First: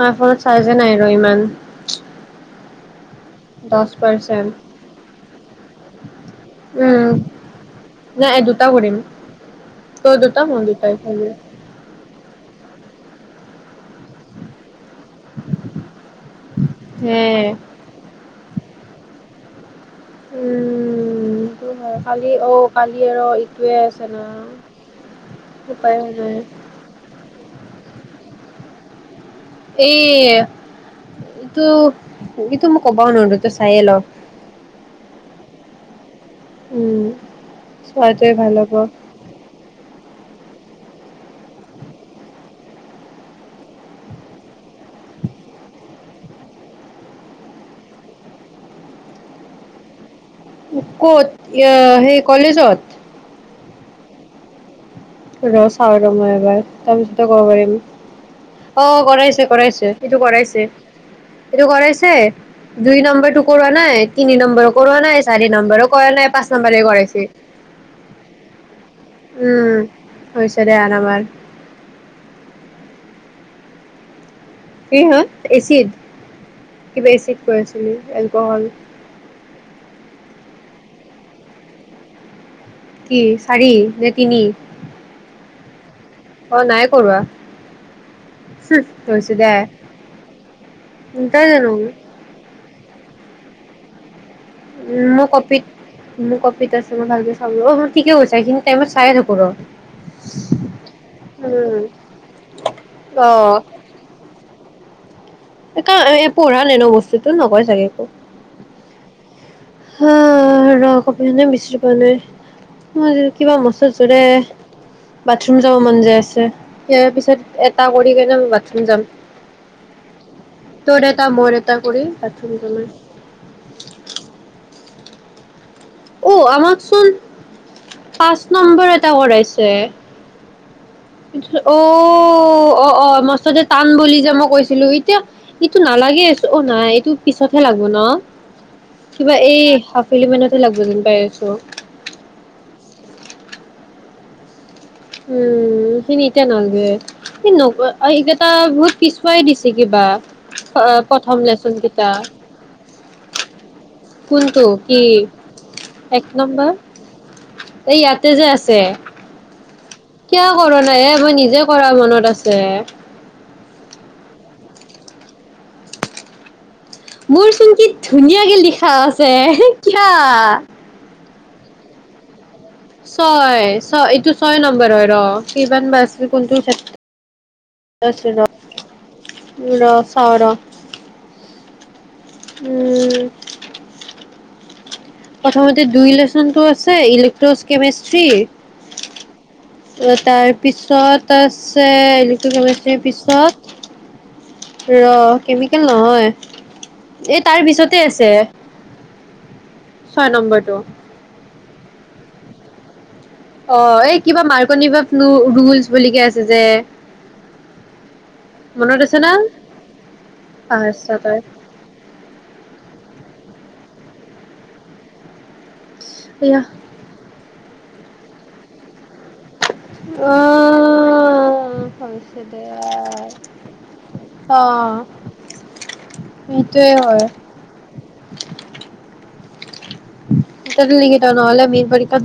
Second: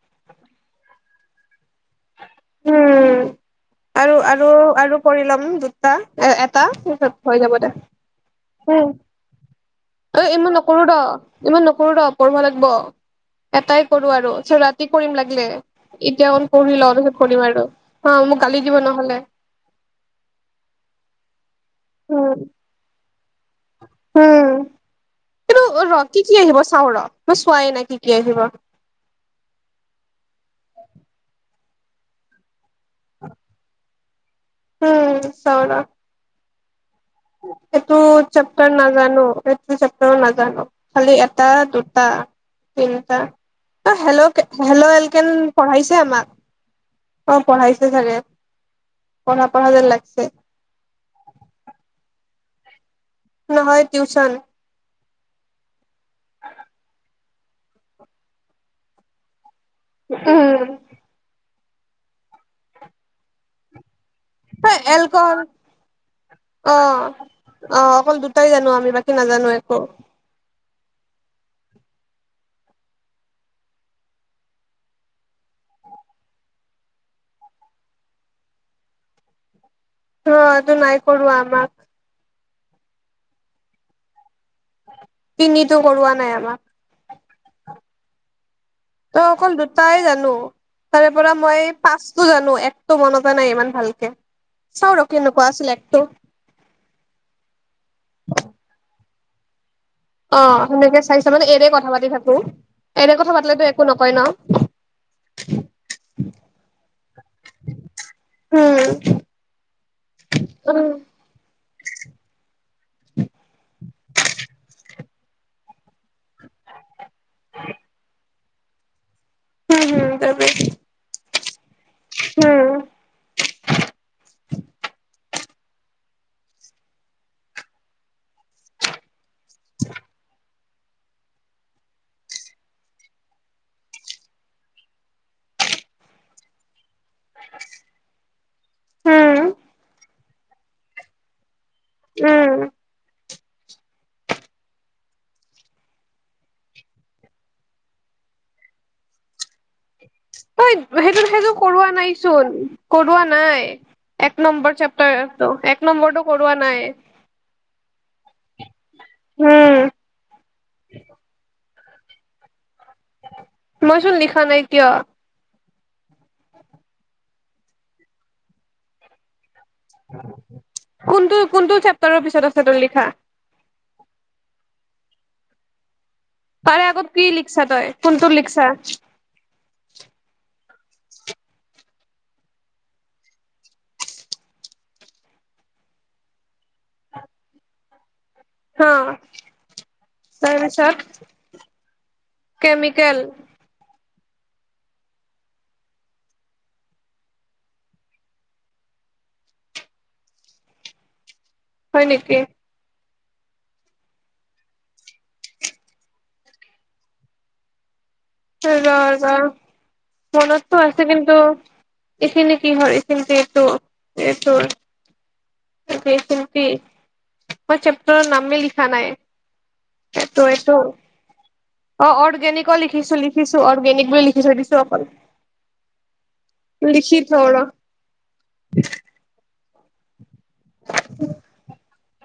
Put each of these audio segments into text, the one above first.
মাৰ ফোনত চাৰ্জে নাই। আৰু ইমান উম দহ আৰু আৰু পাৰ্চেণ্ট আৰু কৰি ল'ম ক এ এটাত উম হৈ যাব দে নাই এই দুটা কৰিম তই অ দুটা ইমান মই নকৰো ৰ দুটাই কৰিম ইমান নকৰো ৰ। কৰিব লাগিব এটাই কৰো আৰু ৰাতি কৰিম লাগিলে। এতিয়া পঢ়ি লও তাৰপিছত হে কৰিম আৰু। হা মোক গালি দিব নহ'লে। উম। কালি উম অ কালি আৰু তোৱে আছে না। উম কিন্তু উপায় ৰ কি নাই কি আহিব চাওঁ ৰ মই চোৱাই এনে কি কি আহিব? এই, এইটো, এইটো মোক, ক'ব নোৱাৰোঁতো চাইয়ে ল'। উম, চাব নোৱাৰ। উম এইটো চোৱাটোৱে ভাল চেপ্টাৰ হ'ব নাজানোঁ। এইটো, চেপ নাজানোঁ। খালি এটা, দুটা, তিনিটা, হেল'-হেল' এল কেন পঢ়াইছে আমাক? অ'! পঢ়াইছে চাগে! পঢ়া-পঢ়া যেন লাগিছে। ক'ত সেই কলেজত? নহয় টিউচন ৰ' চাওঁ ৰ'! মই এবাৰ। তাৰপিছতে, ক'ব পাৰিম। অ'! কৰাইছে। কৰাইছে, সেইটো কৰাইছে। উম এইটো কৰাইছে, দুই নম্বৰটো কৰোৱা নাই। তিনি নম্বৰো কৰাৱা নাই, এলকহল চাৰি নম্বৰো কৰা নাই, পাঁচ অ নম্বৰে কৰাইছে। কি নাজানো একো। উম [unintelligible] কি হল, এচিড কিবা এচিড কৰি আছিল সি এলকহল। অ' এইটো নাই কৰোৱা আমাক। কি চাৰি, নে তিনি? তিনিটো। কৰোৱা নাই অ' নাই কৰোৱা। হুহ, তই হৈছে দে অকল দুটাই জানো, তাৰে পৰা তই জানো মই পাঁচটো জানো। এক টো মনতে নাই ইমান ভালকে। চাও ৰ উম, মই কেনেকুৱা কপিত আছিল একটো মোৰ কপিত আছে মই ভালকে চাবো অ' ম ঠিকে কৈছা এইখিনি টাইমত চাই থাকো। পুৰ অ' সেনেকে চাইছা মানে, এনে কথা পাতি থাকো, এনে অ কথা পাতিলেতো একো নকয় ন। পঢ়ালে ন' বস্তুতো নকয় চাগে একো। উম হা ৰ! উম হুম কপি খনে বিচৰি পোৱা নাই। মই কিবা মছা থৈছোঁ দে, বাথৰুম যাব মন যায় আছে। ইয়াৰ পিছত এটা কৰি কেনে মই স্কুল যাম। উম, হ'ম তেনেকে তাৰ ওপৰিও প্ৰথনা জনাই। ও আমাকচোন পাঁচ নম্বৰ এটা কৰাইছে। ছে অ' অ' অ' মাষ্টৰ টোৱে টান বুলি যে মই কৈছিলোঁ। এতিয়া ইটো নালাগে অহ' অ' নাই এইটো পিছতহে লাগব ন কিবা হুম এই সপ ফিলি মিনতে লাগব যেন পাই আছো। উম। উম এইখিনি এতিয়া নালগে, এইকেইটা বহুত পিছুৱাই দিছে কিবা। ঐ সেইটো প্ৰথম সেইযোৰ লেচন কৰোৱা কেইটা। নাইচোন। কৰোৱা নাই, এক কোনটো নম্বৰ কি চেপ্তাৰ এক নম্বৰটো কৰোৱা নাই। এই ইয়াতে যে আছে উম কিয় কৰোৱা নাই এ মই নিজে কৰা মনত আছে। মই চোন লিখা নাই কিয়? মোৰ চোন কি ধুনীয়াকে লিখা আছে। কিয়া কোনটো কোনটো চেপ্তাৰৰ পিছত আছে তোৰ লিখা ছয় ছয় এইটো ছয় নম্বৰ হয়। ৰ কিমান বা আছে। তাৰে আগত কি লি দেখাইছো ৰ, চাওঁ ৰ উম' প্ৰথমতে দুই ল্যচনটো আছে। ইলেক্ট্ৰচ হা কেমিষ্ট্ৰি তাৰপিছত আছে ইলেক্ট্ৰিচ কেমেষ্টীৰ কেমিকেল পিছত ৰ কেমিকেল নহয় এই তাৰ পিছতে আছে। ছয় নম্বৰটো। হয় নেকি? অ' এই কিবা মাৰ্কনিভ ৰুলচ বুলিকে আছে যে ৰ মনত আছে না ৰ মনততো আছে পাহৰিছা কিন্ত তই এইখিনি কি হয় এইখিনতেটো এ তোৰ সি এয়া চফি [unintelligible] মই চেপ্টৰৰ নামে লিখা নাই। অ এইটো এইটো অ' হৈছে দে অৰ্গেনিকো লিখিছো আৰ। লিখিছো অৰ্গেনিক বুলি লিখি থৈ অ দিছো অকল, সেইটোয়ে লিখি হয় থওঁ ৰ। [inaudible] [unintelligible] তাত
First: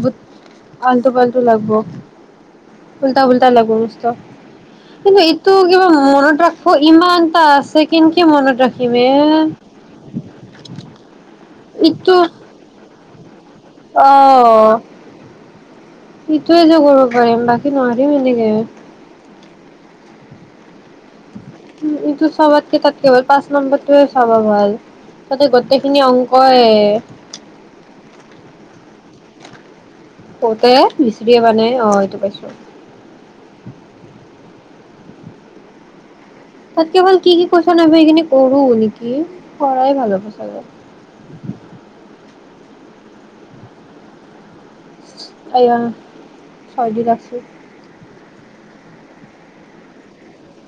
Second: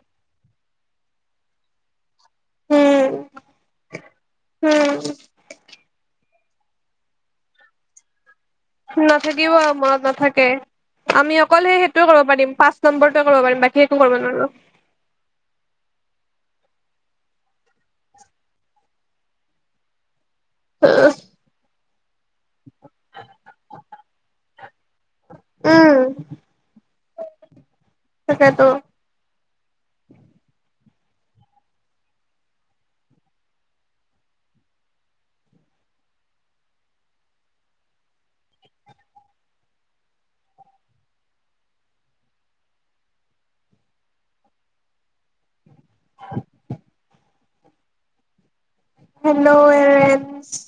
ব আল্টু পাল্টু লাগিব। উম উল্টা উুল্টা লাগ মস্ত। উম এইটো কিবা মনত ৰাখ ইমানটা আছে কিন্তু নাথাকিব মনত নাথাকে আমি অকলে স সেইটো ইটো কৰিব পাৰিম পাঁচ নম্বৰ অ'। তই এইযো কৰিব পাৰিম বাকী নোৱাৰিম এনেকে [unintelligible] উম' [unintelligible] চবাতকে তাত কেৱল পাঁচ নম্বৰটোৱে চাবা ভাল তাতে গোটেইখিনি উম অংকয়ে তাকেতো কতে বিচৰিয়ে মানে আহ এইটো পাইছো তাত কেৱল কি কি কৈছেন আহিব এইখিনি কৰো নেকি কৰাই ভাল হ'ব চাগে? [inaudible] [unintelligible] হেল্ল' [unintelligible]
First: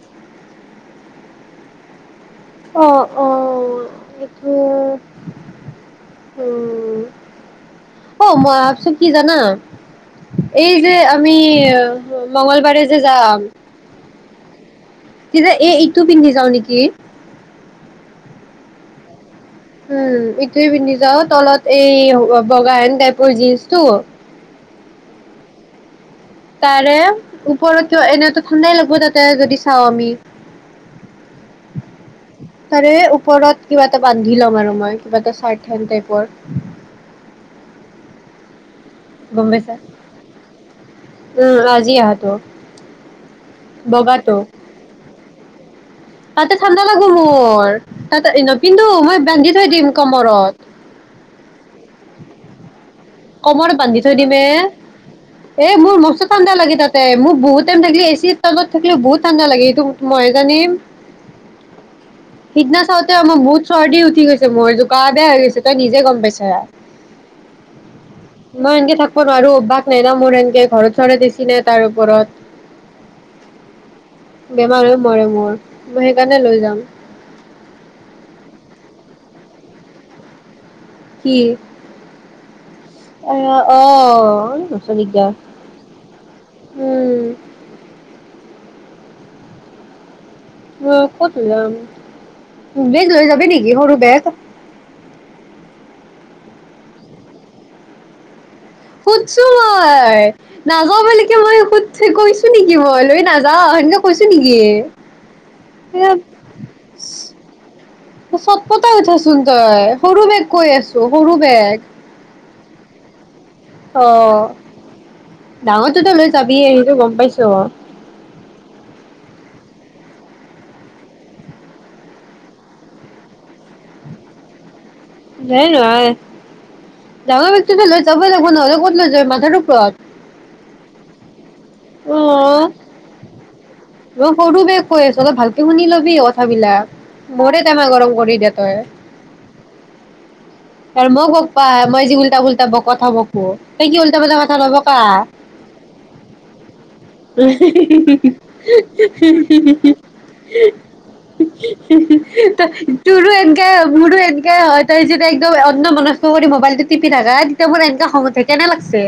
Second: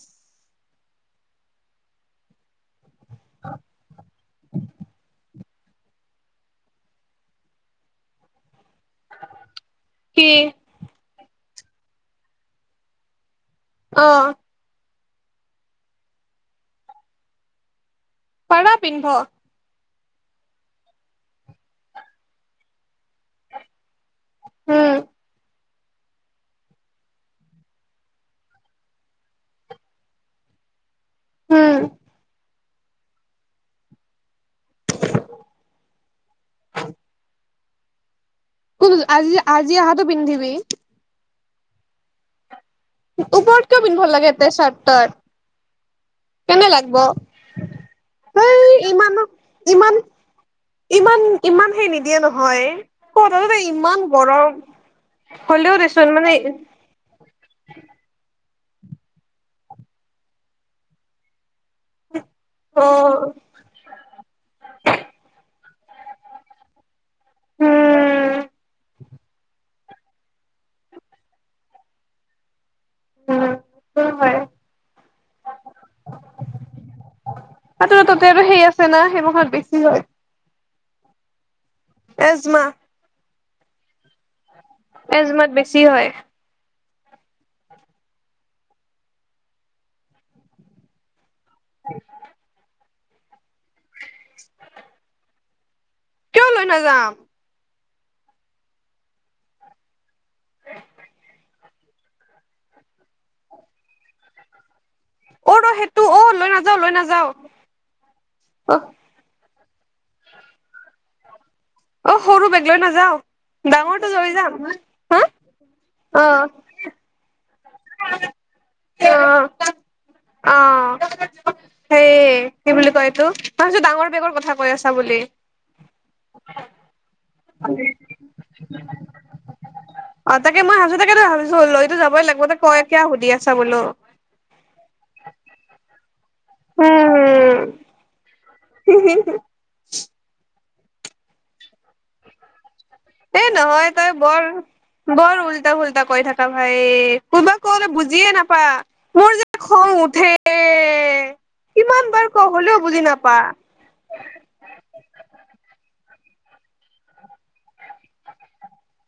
অ', অ, এইটো উ', অ, মই কি জানা কি এই যে আমি মংগলবাৰে যে যাম ন তেতিয়া এ ইটো পিন্ধি যাওঁ নেকি? পাৰা পিন্ধ উম' ইটোৱে পিন্ধি যাওঁ, তলত এই বগা সেন টাইপৰ জীন্চটো। উম তাৰে ওপৰতো এনে ঠাণ্ডাই লাগিব, তাতে যদি চাওঁ আমি। হ'ম তাৰে ওপৰত কিবা এটা বান্ধি ল'ম আৰু হয় কিবা এটা চাৰ্ট হেন টাইপৰ। ক আজি গম আজি পাইছা আহাটো পিন্ধিবি? উম' আজি আহাতো ওপৰত কিয় পিন্ধিব লাগে এতে চাৰ্ট তই? তাতে কেনে ঠাণ্ডা লাগব লাগিব মোৰ, তাতে এই নিপিন্ধো মই ইমানো বান্ধি থৈ দিম ইমান কমৰত। হয় কমৰত বান্ধি থৈ দিম এ, এ হ'লেও মোৰ দেচোন মষ্ট মানে ঠাণ্ডা লাগে তাতে মোক বহুত টাইম থাকিলে এ চি। টাইমত থাকিলেও বহুত ঠাণ্ডা লাগে, এইটো মই জানিম। সিদিনা অ চাওঁতেও মোৰ বহুত চৰ্দি উঠি গৈছে মোৰ সেইটো কাৰণে আনিছোঁ। তই নিজে গম পাইছা। উম মই এনকে থাকিব নোৱাৰো, বাক না মোৰ এনকে ঘৰত চৰে দিছি নাই তাৰ উম সেইটো হয় ওপৰত। বেমাৰ হৈ মৰে মোৰ, মই সেইকাৰণে লৈ যাম। তাতো তাতে আৰু সেই আছে না সেইমখত বেছি হয়। কি এজমা অ' অ' এজমাত বেছি হয়। উম। অ' ক'ত যাম। বেগ লৈ যাবি নেকি সৰু বেগ? কিয় লৈ নাযাম। সুধছো মই নাযাওঁ বুলিকে মই সুধ কৈছো নেকি মই লৈ নাযাওঁ এনেকে কৈছো নেকি। অ' ৰ সেইটো এ অ' লৈ নাযাওঁ লৈ নাযাওঁ অ'। চটপটাই উঠাচোন সৰু বে কৈ আছো সৰু বেগ অ' সৰু বেগ। লৈ নাযাওঁ। অ' ডাঙৰতোটো তই অ লৈ যাবিয়েই গ'ম পাইছো অ'। অ' অ' সেই কি বুলি কয় এইটো, মই ভাবিছো ডাঙৰ বেগৰ কথা কৈ আছ। নাই নহয় ডাঙৰ ব্যক্তি লৈ ত দেখোন নহ'লে ক'ত লৈ যাব মাথা ওপৰত। টো অ' যাবই লাগিব তই কিয় সুধি আছা বোলো। মই সৰুটো বাগ কৈ আছো অলপ ভালকে শুনি ল'বি। কথাবিলাক মৰে টেমা গৰম কৰি দিয়ে। উ [unintelligible] আৰু মোক বগ্পা মই যি উলটা উলটা ব কথাাব ক এই তই নহয় কি উল্টা পোল্টা বৰ কথা লব ক বৰ উল্টা পুল্টা কৈ থাকা ভাই কোনোবা কলে বুজিয়ে নাপা মোৰ যে খং উঠে কিমান বাৰ ক হলেও বুজি তোৰো নাপা এনেকাই মোৰো এনেকাই হয় তই যে [unintelligible] অন্য মনস্ক কৰি মোবাইল টো টিপি থাকা। তেওঁ মোৰ এনেকা খং উঠে কেনে লাগছে।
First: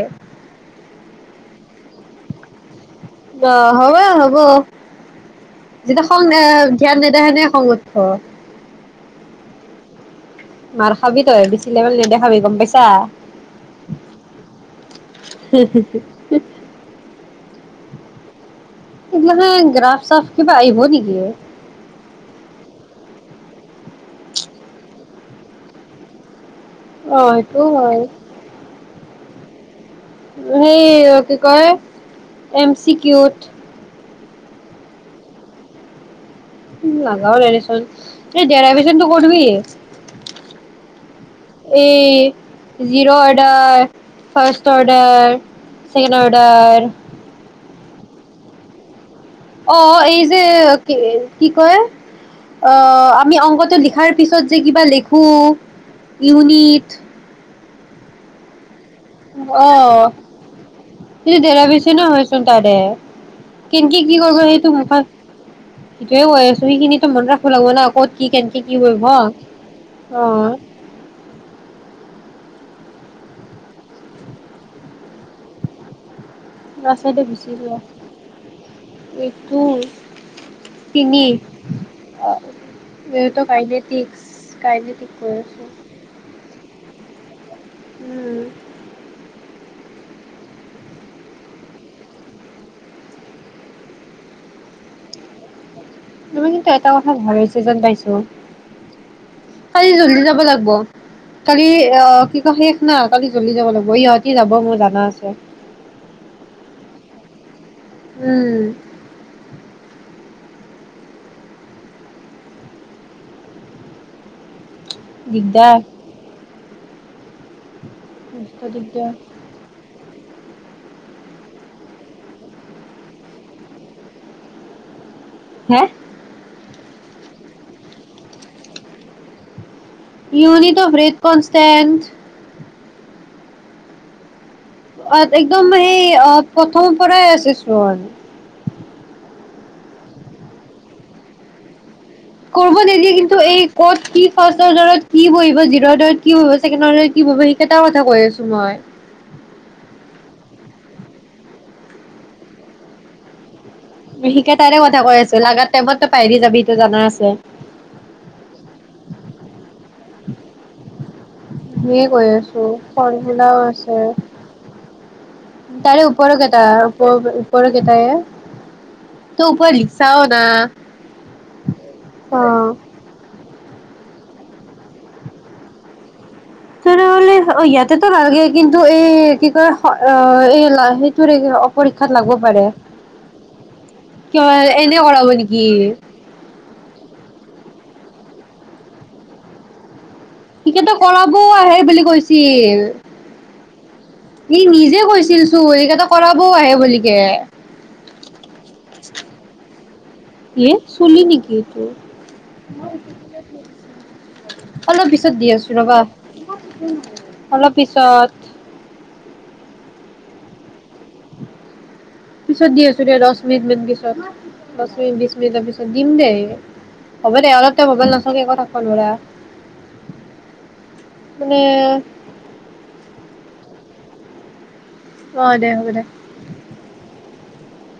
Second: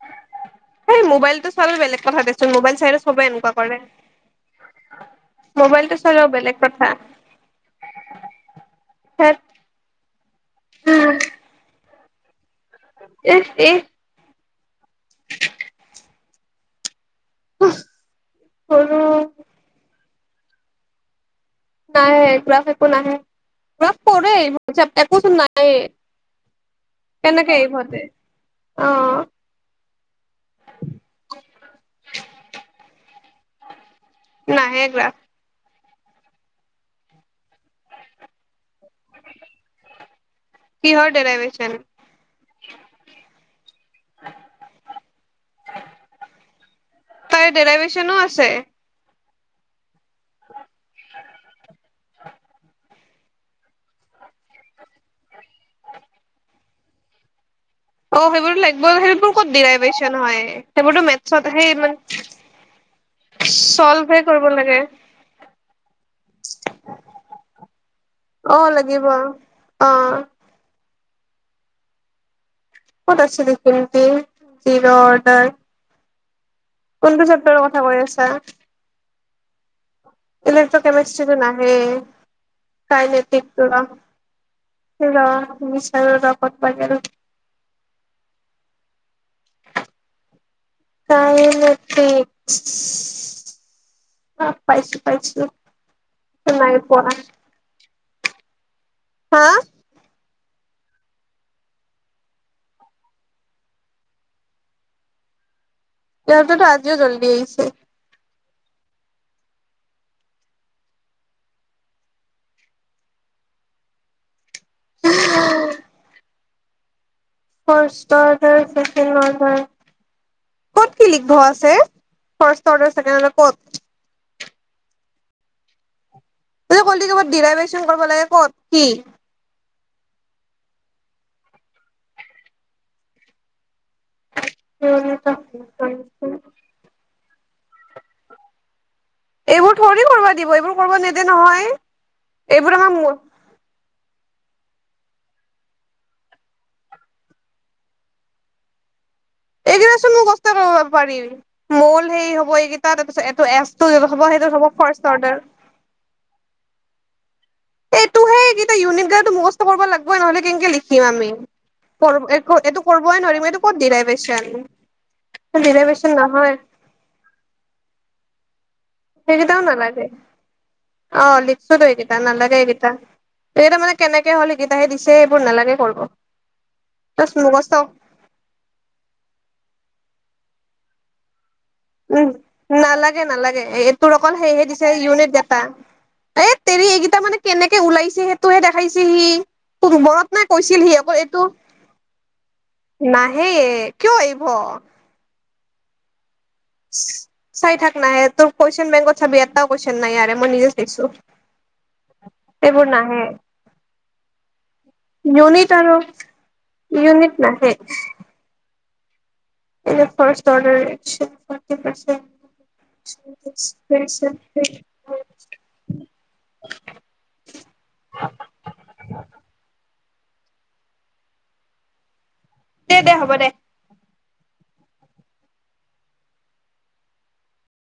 তোৰ মোবাইল চাই আহ, হবই হ'ব মোবাইলটো যেতিয়া খং চোৱাটো বেলেগ কথা ধ্যান নিদায়ে সেনে খং উঠিব। ধেৎ মাৰৰ খাবি তই বেছি লেভেল নিদেখাবি গ'ম পাইছ। ইষ, ইষ। হোমহ, হোমহ। উমহ মোৰ মানে গ্ৰাফ চাফ কিবা আহিব নেকি অ'। নাহে এইবিলাক একো নাহে এইবিলাক পঢ়ে একোচোন নাই। অ কেনেকে সেইটো হয় এইভতে অ'। হেই কি কয় এম চি কিউত। নাহে যোৱা এই নাজাও ৰেদিচন এই ডেৰাইভচনটো কৰবি কিহৰ ডেৰাইভেচন এই zero order first order second order তাইৰ ডেৰাইভেচনো আছে অ' এই কি যে কি কয় অ ' আপুনি আমি অংকটো লিখাৰ পিছত যে কিবা লিখোঁ ইউনিট। অ' সেইবোৰো লাগে অ' সেইবোৰতো সেইটো মেথছত সেই মানে দেৰাবেচনো হয় চোন তাৰে কেনেকে কি চল্ভে কৰিব সেইটো লাগে মুখত সেইটয়ে কৈ আছো সেইখিনিতো মনত ৰাখিব লাগিব না কত কি অ কেনেকে কি লাগিব কৰিব অ' ক'ত আছিলি তেন্তে দিনৰ অৰ্ডাৰ ল'ৰা ছোৱালী কোনটো গুচি চেপ্তাৰৰ যোৱা কথা কৈ আছা। এইটো। কালিটো তিনি কেমিষ্ট্ৰীজন নাহে, কাই এইটো নেতিক তৰা, কাইনেটিক্স কাইনেটিক কৈ ৰহ আছো বিচাৰো ৰহ কত পায় আৰু উম হৈ নেকি, অহ পাইছো পাইছো তুমি কিন্তু নাই এটা কথা পঢ়া ভাবিছে যেন যেন পাইছো। হা আৰু [unintelligible] ব কালি অহ কি কয় শেষ না কালি জ্বলদি যাব লাগিব, সিহতি যাব মোৰ জানা আছে। সিহঁতেটো আজিও জল্দি আহিছে। উম দিগদাৰ [unintelligible] মস্ত কত দিগদাৰ কি লিখা ঘৰ আছে, ফাৰ্ষ্ট অৰ্ডাৰ ছেকেণ্ড অৰ্ডাৰ কত? হে তই কলি ক'ৰবাত দিৰাই বাইচোন কৰিব লাগে, ক'ত কি ইউনিট অফ ৰেট কন ষ্টেথ অহ, একদম সেই অহ প্ৰথমৰ পৰাই আছে চোন এইবোৰ থৰে কৰিব দিব, এইবোৰ কৰিব নিদিয়ে নহয়। এইবোৰ কৰব আমাৰ নিদিয়ে মূল, কিন্তু এই ক'ত কি ফাৰ্ষ্ট অৰ্ডাৰত কি বহিব জিৰ' অৰ্ডাৰত কি বহিব ছেকেত কি বহিব সেইকেইটা কথা কৈ আছো মই। এইকেইটা চোন মুখস্থই কৰিব পাৰি মল হেই হ'ব এইকেইটা তাৰপিছত এইটো এচ টো হ'ব সেইটো হ'ব সেইকেইটাৰে কথা ফাৰ্ষ্ট কৈ অৰ্ডাৰ আছো, লগাৰ টাইমতো পাহৰি যাবি সেইটো জানা আ ছে। এইটো সেইকেই ইউনিট কেইটাটো মুখস্থ কৰিব লাগিবই নহলে কেনেকে লিখিম আমি। মি কৈ আছো এইটো কৰিবই নোৱাৰিম এইটো ফৰমোলাও ক'ত আছে ডিৰাইভেচন তাৰে ডিৰাইভেচন ওপৰ নহয়। কেইটা ওপৰ কেইটাই ত সেইকেইটাও ওপৰত নালাগে, লিখচাও না। অ লিখছোঁ ত এইকেইটা অ। নালাগে এইকেইটা। এই কেইটা মানে কেনেকে হ'ল সেইকেইটাহে দিছে সেইবোৰ নালাগে কৰিব। তেনেহলে জাষ্ট মুখস্থ ইয়াতেটো নালগে কিন্তু এই কি কয় অ এই তোৰ [unintelligible] উম, নালাগে, নালাগে এই তোৰ অকল সেহে কিয় দিছে এনে কৰাব ইউনিট নেকি? হেট তেৰি এইকেইটা মানে কেনেকে ওলাইছে সেইটোহে দেখাইছে সি তো মূৰত টিকেতো কৰাব আহে বুলি কৈছিল নাহে কিয় ই আহিব। নিজে কৈছিল। টো এইকেইটা কৰাক। চাই থাক নাহে তোৰ কৈচনবেংকত। চাবিএটাও কৈছো। এ চুলি নেকি এইটো এইবোৰ নাহে অলপ পিছত দি ইউনিট আছো আৰু ৰবা ইউনিট অলপ পিছত এ ৰ্ফাষ্ট অডাৰ পিছত দি আছো দে দহ মিনিট মান পিছত। দহ মিনিট বিশ মিনিটৰ পিছত দিম দেই, হ'ব দে অলপ তই ম'বাইল নাচোৱাকে থাকিব নোৱাৰা। কোনে দে দে হ'ব দে। অ' দে হ'ব দে।